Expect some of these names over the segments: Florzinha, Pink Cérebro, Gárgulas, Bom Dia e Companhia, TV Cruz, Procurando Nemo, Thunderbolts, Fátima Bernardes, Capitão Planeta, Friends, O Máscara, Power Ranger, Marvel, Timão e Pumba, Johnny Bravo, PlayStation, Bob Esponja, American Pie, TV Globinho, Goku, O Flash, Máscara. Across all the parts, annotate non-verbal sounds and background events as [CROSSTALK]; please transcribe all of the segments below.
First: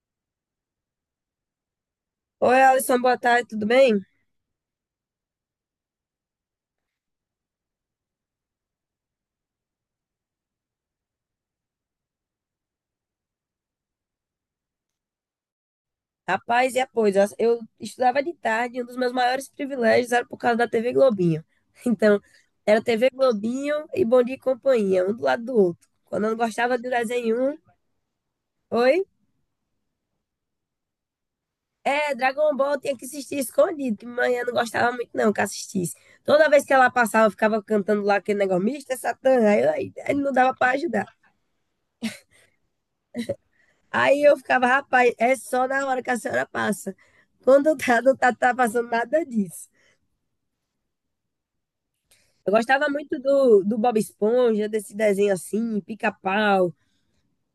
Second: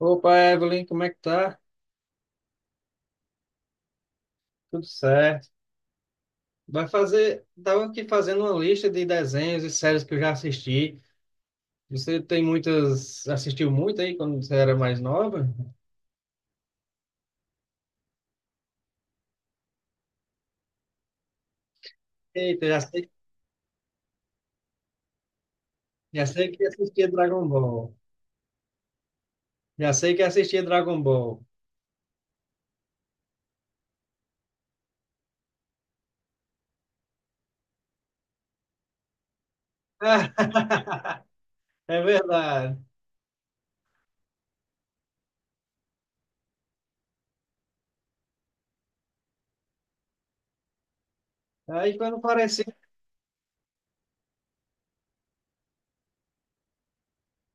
Opa, Evelyn, como é que tá? Oi, Alisson, boa tarde, tudo bem? Tudo certo. Vai fazer, tava aqui fazendo uma lista de desenhos e séries que eu já assisti. Você tem muitas, assistiu muito aí quando você era mais nova? Rapaz, e a coisa, eu estudava de tarde, e um dos meus maiores privilégios era por causa da TV Globinho. [LAUGHS] Então, Eita, era TV Globinho e Bom Dia e Companhia, um do lado do outro. Quando já eu não sei que gostava do assistia Dragon desenho um, Ball. oi? Já sei que assistia Dragon Ball. É, Dragon Ball tinha que assistir escondido, que manhã não gostava muito não que assistisse. Toda vez que ela passava, eu ficava cantando lá aquele negócio, Mr. Satan, aí, aí não dava pra ajudar. [LAUGHS] É verdade. Aí eu ficava, rapaz, é só na hora que a senhora passa. Quando tá, não tá, tá passando nada disso. Aí quando Eu parecia, gostava muito do Bob Esponja, desse desenho assim, pica-pau.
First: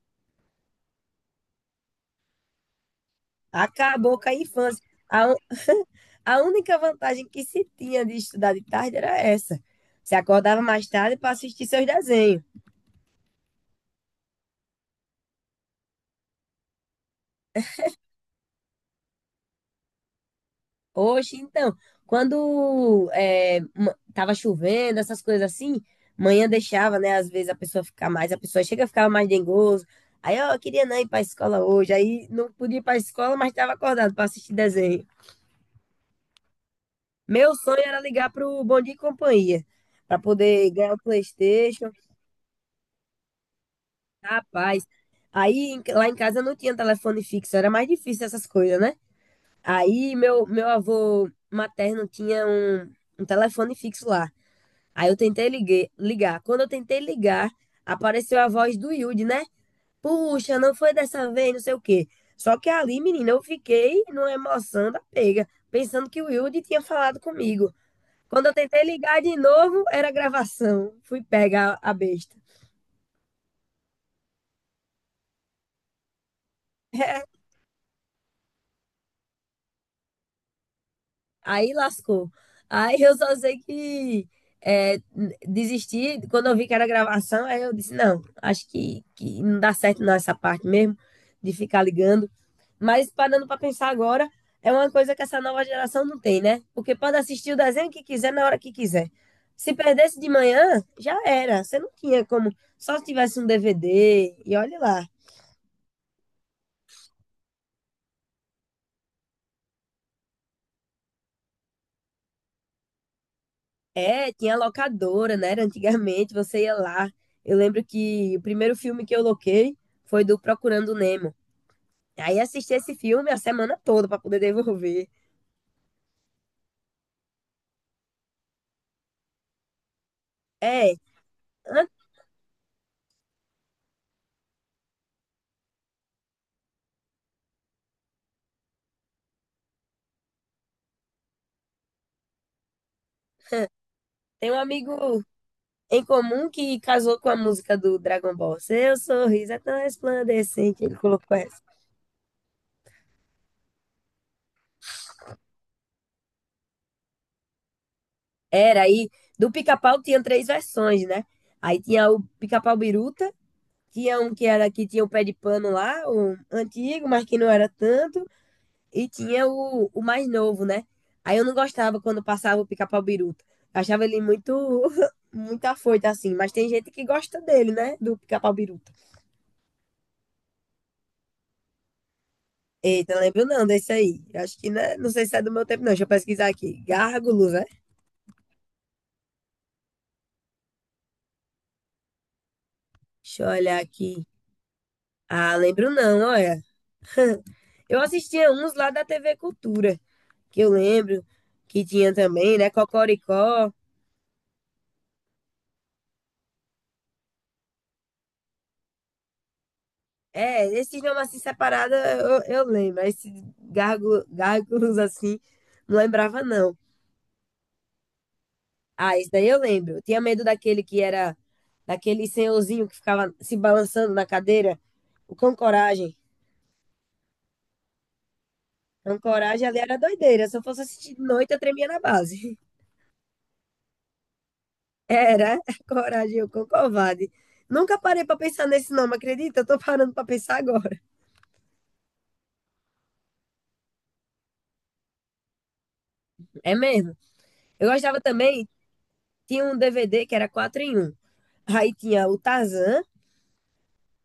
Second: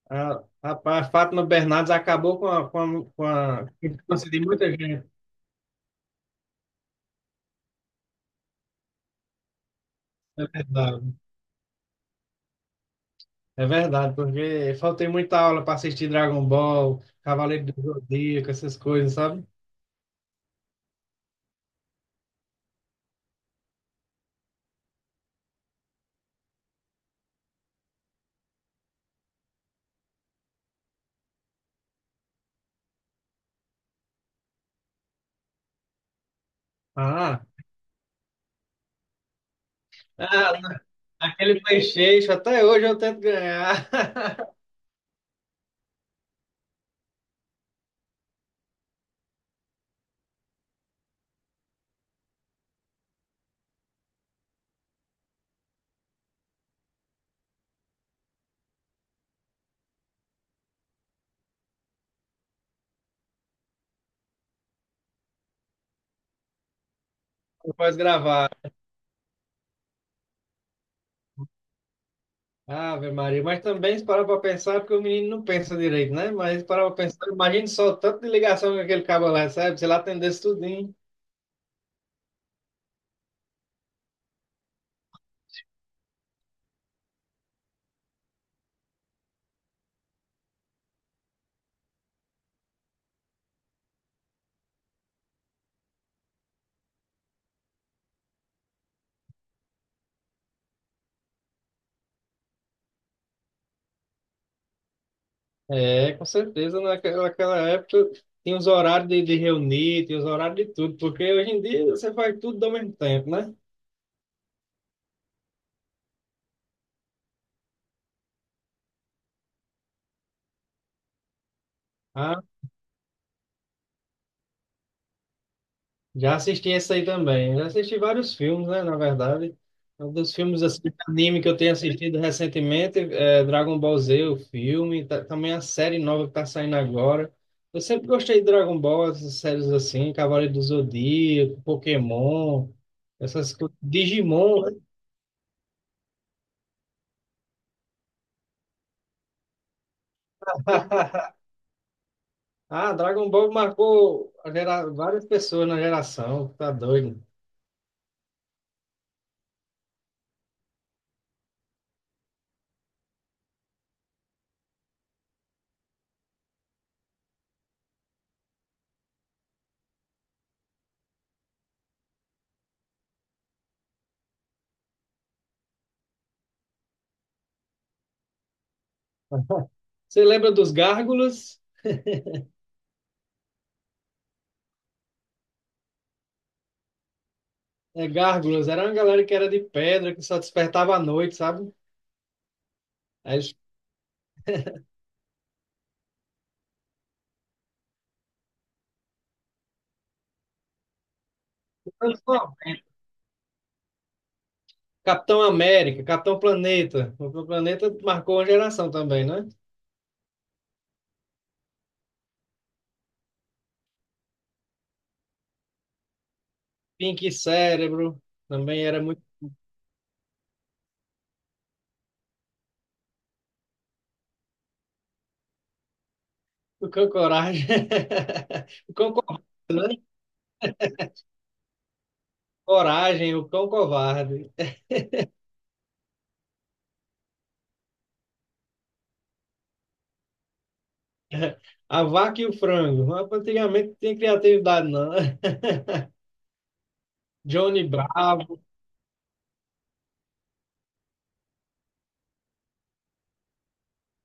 a Fátima Bernardes acabou com a Acabou infância com a de muita infância. gente. A, un- a única vantagem que se tinha de estudar de tarde era essa. Você É acordava mais verdade. tarde para assistir seus desenhos. É verdade, porque faltei muita aula para assistir Dragon Ball, Cavaleiro do Zodíaco, essas coisas, sabe? Hoje, então, quando é, tava chovendo, essas coisas assim, manhã deixava, né? Às vezes a pessoa ficar mais, a pessoa chega a ficar mais dengoso. Aí, ó, eu queria não ir para a escola hoje. Aí não podia ir para a escola, mas estava acordado para assistir desenho. Ah, Meu sonho era ligar pro Bom Dia e Companhia, para ah, poder ganhar o aquele PlayStation. PlayStation, até hoje eu tento ganhar. Rapaz, lá em casa não tinha telefone fixo, era mais difícil essas coisas, né? Aí meu avô materno tinha um telefone fixo lá. Aí eu tentei ligar. Quando eu tentei ligar, apareceu a voz do Yudi, né? Puxa, não foi dessa vez, não sei o quê. Só que ali, menina, eu fiquei numa emoção da pega, pensando que o Yudi tinha falado [LAUGHS] Não comigo. pode Quando gravar. eu tentei ligar de novo, era gravação. Fui pegar a besta. Ave Maria, mas também se parar para pensar, é porque o menino não pensa direito, né? Mas se parar para pensar, [LAUGHS] imagine só o tanto de ligação que aquele cabo lá recebe, se ele atendesse tudinho. Aí lascou. Aí eu só sei que é, desisti. Quando eu vi que era gravação, aí eu disse: não, acho que não dá certo não essa parte mesmo, de ficar ligando. Mas parando para pensar agora, é uma coisa que essa nova geração não tem, né? Porque pode assistir o desenho que quiser na hora que quiser. Se perdesse de manhã, já era. Você não tinha como. Só se tivesse um DVD, e olhe lá. É, com certeza, naquela época tinha os horários de reunir, tinha os horários de tudo, porque hoje em dia você faz tudo ao mesmo tempo, né? É, tinha locadora, né? Era antigamente você ia lá. Eu lembro que o primeiro filme que eu loquei foi do Procurando Nemo. Aí assisti esse filme a semana toda para poder devolver. Já assisti esse aí também. Já assisti vários filmes, né? Na verdade, é um dos filmes assim, de É, anime que eu tenho an- assistido recentemente é Dragon Ball Z, o filme, também a série nova que tá saindo agora. Eu sempre gostei de Dragon Ball, essas séries assim, Cavaleiro do Zodíaco, Pokémon, essas [LAUGHS] coisas, Tem um Digimon, né? amigo em comum que casou com a música do Dragon Ball. Seu sorriso é tão resplandecente, ele [LAUGHS] colocou essa. Ah, Dragon Ball marcou a várias pessoas na geração, tá doido. Era aí, do Pica-Pau tinha três versões, né? Aí tinha o Pica-Pau Biruta, tinha um que era que tinha o pé de pano lá, o antigo, mas que não era tanto. E tinha o mais novo, né? Aí eu não gostava quando passava o pica-pau biruta. Eu achava ele muito, [LAUGHS] muito afoito, assim. Mas tem gente que gosta dele, né? Do pica-pau biruta. Você lembra dos Gárgulas? Eita, não lembro não desse aí. Eu acho que né? Não sei se é do meu tempo, não. Deixa eu pesquisar aqui. Gárgulos, né? É, Gárgulas, era uma galera que era de pedra, que só despertava à noite, sabe? Aí Deixa eu os olhar aqui. Ah, lembro não, olha. Eu assistia uns lá da TV Cultura, que eu lembro que tinha anos também, né? Cocoricó. Capitão América, Capitão Planeta. O Capitão Planeta marcou uma geração também, né? É, esse idioma assim separado eu lembro. Esse gárgulos assim, não lembrava, não. Pink Cérebro também era Ah, muito esse daí eu lembro. Eu tinha medo daquele que era, daquele senhorzinho que ficava se balançando na cadeira. O Cão Coragem. o Cão Coragem. [LAUGHS] O Cão Cão Covarde, Coragem ali né? era doideira. Se eu fosse assistir de noite, eu tremia na base. Coragem, o Cão Covarde. [LAUGHS] Era [LAUGHS] Coragem, o Cão Covarde. Nunca parei pra pensar nesse nome, acredita? Eu tô parando pra pensar agora. [LAUGHS] [LAUGHS] A Vaca e o Frango. Mas antigamente não tinha criatividade, não, né? [LAUGHS] É mesmo. Johnny Eu gostava Bravo. também, tinha um DVD que era 4 em um. Aí tinha o Tarzan.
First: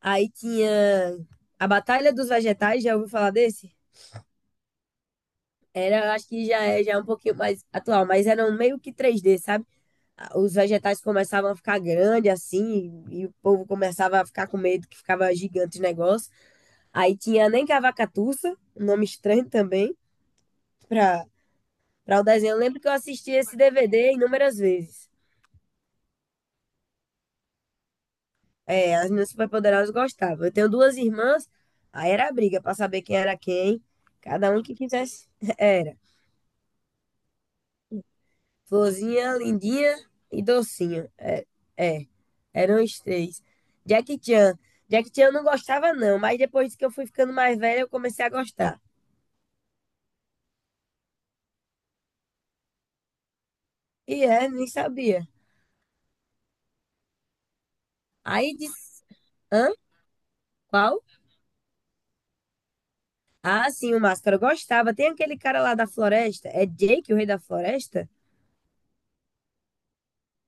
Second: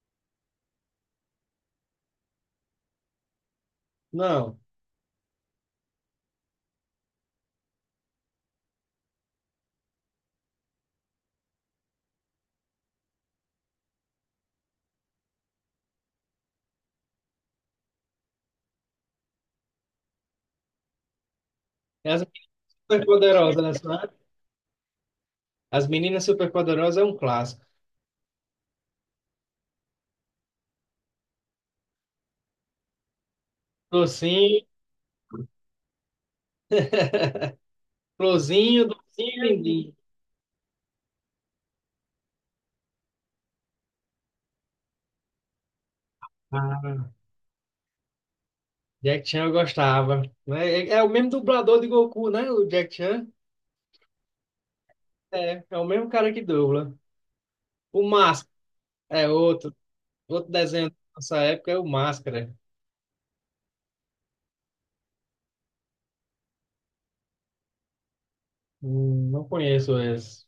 Aí tinha a Batalha dos Vegetais, já ouviu falar desse? Não. Era, acho que já é um pouquinho mais atual, mas era um meio que 3D, sabe? Ah, os vegetais começavam a ficar grandes assim, e o povo começava a ficar com medo que ficava gigante o negócio. Aí tinha Nem que a Cavacatuça, um nome estranho também, pra, pra As o meninas desenho. Eu lembro que eu assisti esse superpoderosas, né, DVD senhora? inúmeras vezes. As meninas superpoderosas é um clássico. É, as minhas superpoderosas gostavam. Eu tenho duas irmãs, aí era briga pra saber quem era quem, cada um Docinho, que quisesse. [LAUGHS] Era. [LAUGHS] Flozinho, Florzinha, Docinho e Lindinho. lindinha e docinho. É, eram os três. Jack Chan. Jack Chan eu não gostava, não, mas depois que eu fui ficando mais velha, eu comecei a gostar. Jack Chan eu gostava, né? É, é o mesmo dublador de Goku, né? O Jack Chan E é, nem sabia. é, é o mesmo cara que dubla. O Máscara Aí disse, é hã? outro desenho da Qual? nossa época é o Máscara. Ah, sim, o Máscara eu gostava. Tem aquele cara lá da floresta. É Jake, o rei da floresta? Não conheço esse.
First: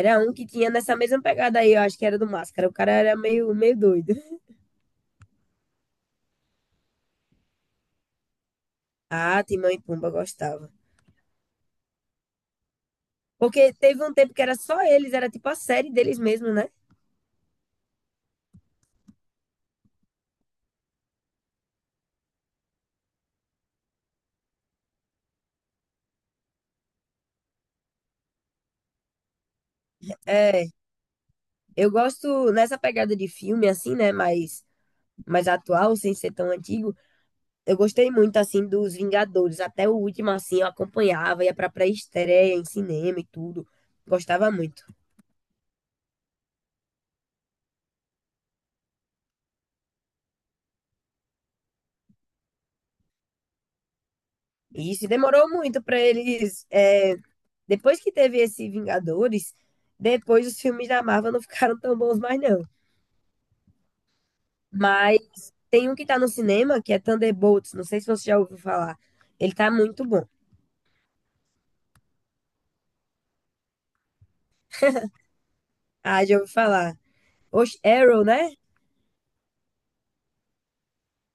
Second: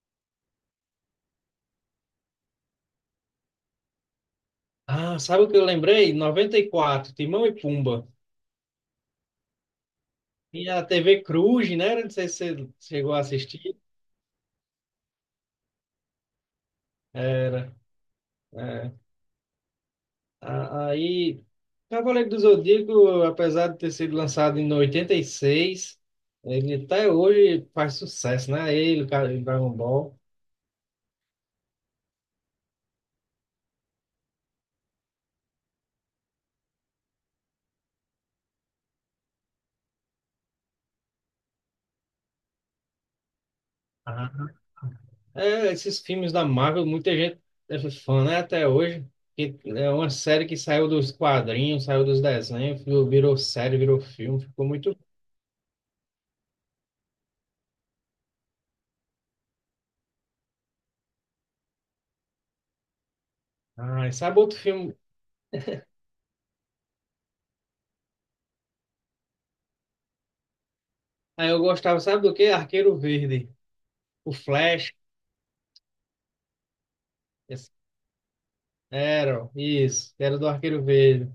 Era um que tinha nessa mesma pegada aí, eu acho que era do Máscara. O cara era meio doido. [LAUGHS] Ah, sabe o que eu lembrei? 94, Timão e Pumba. Ah, Timão e Pumba eu gostava. Tinha a TV Cruz, né? Não sei se você chegou a Porque assistir. teve um tempo que era só eles, era tipo a série deles mesmo, né? Era. É. Aí, Cavaleiro do Zodíaco, apesar de ter sido lançado em 86, ele até hoje faz sucesso, né? Ele, o cara, o Dragon Ball. É, eu gosto nessa pegada de filme, assim, né? Mais atual, sem ser tão antigo. Eu gostei muito, assim, dos Vingadores. Até o último, assim, eu acompanhava, ia pra pré-estreia em cinema e tudo. Aham. Gostava muito. É, esses filmes da Marvel, muita gente é fã, né? Até hoje. Que é uma série que saiu dos quadrinhos, saiu dos desenhos, virou série, virou filme, ficou E muito. isso demorou muito pra eles. Depois que teve esse Vingadores, depois os filmes da Marvel não [LAUGHS] ficaram tão bons mais, não. Ah, e sabe outro filme? Mas tem um que tá no cinema, que é Thunderbolts. Não sei se você já ouviu falar. Ele tá muito bom. Aí eu gostava, sabe do quê? Arqueiro Verde. O Flash. Ah, já ouvi falar. Esse- Oxe, Arrow, né? era, isso, era do Arqueiro Verde.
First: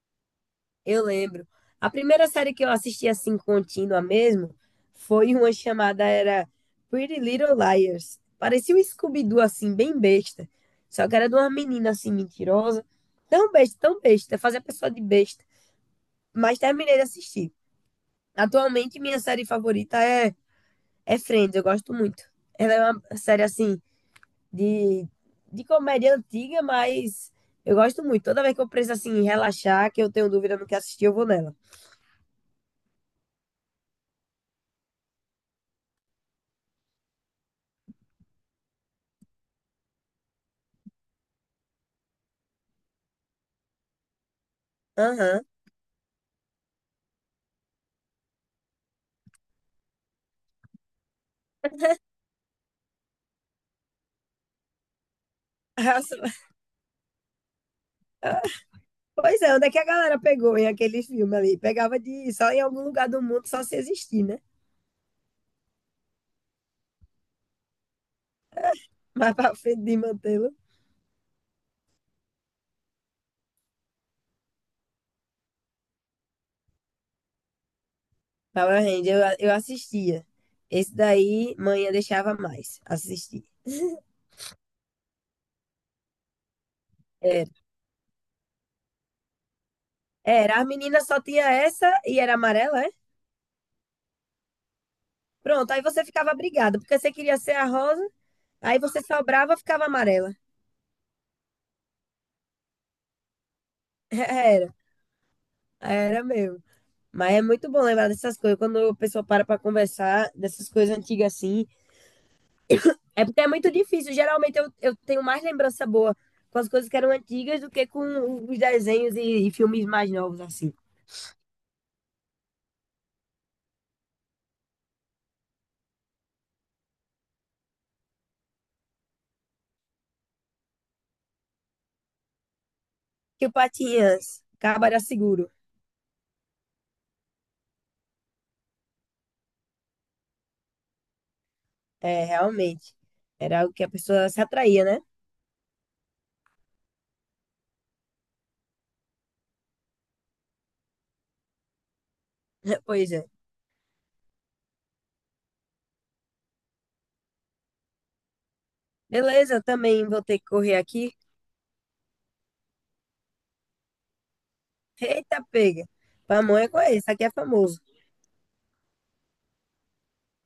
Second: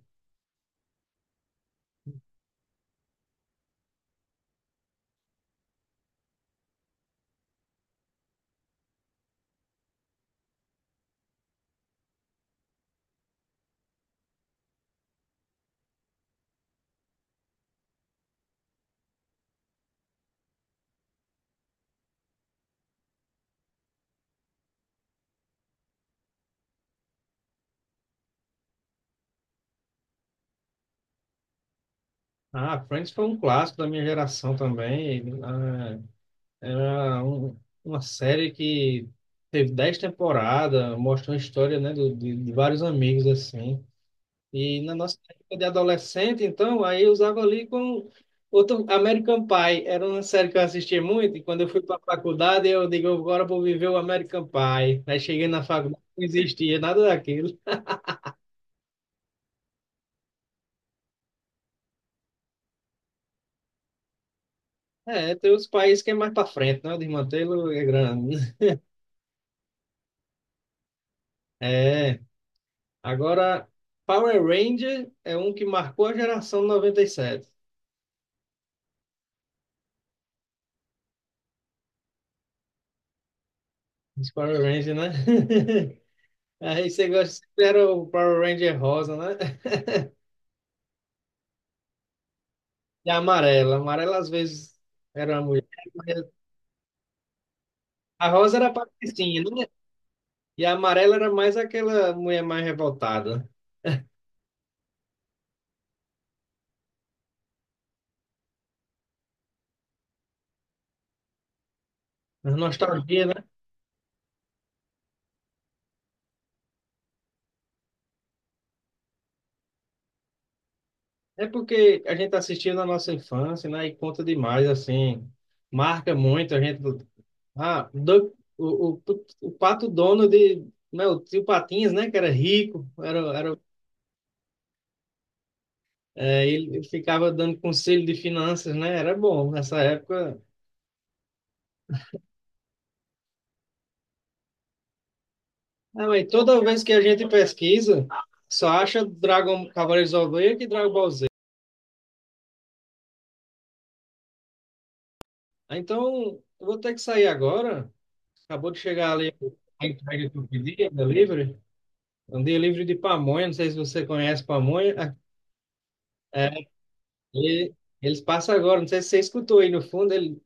Eu lembro. A primeira série que eu assisti assim contínua mesmo foi uma chamada era Pretty Little Liars. Parecia um Scooby-Doo assim bem besta. Só que era de uma menina assim mentirosa, tão besta, fazer a pessoa de besta. Mas terminei de assistir. Atualmente minha série favorita é Friends, eu gosto muito. Ela é uma série assim de de comédia antiga, mas eu gosto muito. Toda vez que eu preciso assim relaxar, que eu tenho dúvida no que assistir, eu vou nela. Ah, Friends foi um clássico da minha geração também. Ah, era uma série que teve 10 temporadas, mostrou a história, né, de vários amigos, assim. E na nossa Aham. época de adolescente, então, aí eu usava ali com outro American Pie. Era uma série que eu assistia muito, e quando eu fui para a [LAUGHS] faculdade, eu digo, agora eu vou viver o American Pie. Aí cheguei na [LAUGHS] faculdade, não Racionais. existia nada daquilo. Pois é, onde é que a galera pegou em aquele filme ali? Pegava de só em algum lugar do mundo, só se existir, né? É, tem os países que é mais para frente, né? O desmantelo é grande. [LAUGHS] Mas pra frente de mantê-lo. É. Agora, Power Ranger é um que marcou a geração 97. Power Ranger, eu assistia. Esse daí, manhã deixava mais assistir. [LAUGHS] Os Power Rangers, né? [LAUGHS] Aí você gosta, Era. era o Power Ranger rosa, né? Era, a menina só tinha essa e era amarela, é? E a amarela. A amarela às vezes era a mulher. Pronto, aí você Mas ficava brigada, porque você queria ser a rosa, a rosa era a aí você patricinha, sobrava, né? ficava amarela. E a amarela era mais aquela mulher mais revoltada. [LAUGHS] Era, era mesmo. Mas é muito bom lembrar dessas coisas, quando a pessoa para pra conversar dessas coisas antigas assim, A nostalgia, é né? porque é muito difícil. Geralmente eu tenho mais lembrança boa com as coisas que eram antigas do que com os desenhos e filmes mais novos, assim. É porque a gente assistiu na nossa infância, né? E conta demais, assim. Marca muito a gente. Ah, do, o pato dono de, né, o tio Patinhas, né, que era rico, era, Que o era, Patinhas, Cabo seguro. é, ele ficava dando conselho de finanças, né, era bom nessa época. É, realmente. Era algo que a pessoa se atraía, né? Ah, mas toda vez que a gente pesquisa, só acha Dragon Cavaleiros do Zodíaco e Dragon Ball Z. [LAUGHS] Pois é. Ah, então, eu vou ter que sair agora. Acabou de chegar ali Beleza, eu a também vou entrega que ter que eu correr pedi, a aqui. delivery. É um delivery de pamonha, não sei se você conhece pamonha. Eita, pega. É, Pamonha é com esse, aqui é e famoso. eles passam agora, não sei se você escutou aí no fundo, ele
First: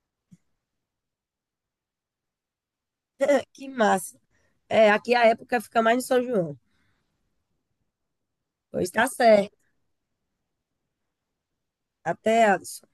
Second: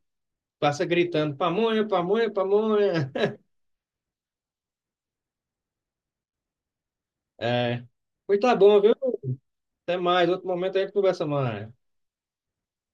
passa gritando, pamonha, pamonha, pamonha. [LAUGHS] Que massa. É, aqui a época fica mais no São João. É. Pois tá bom, Pois viu? tá certo. Até mais. Outro momento a gente conversa mais. Até, Alisson.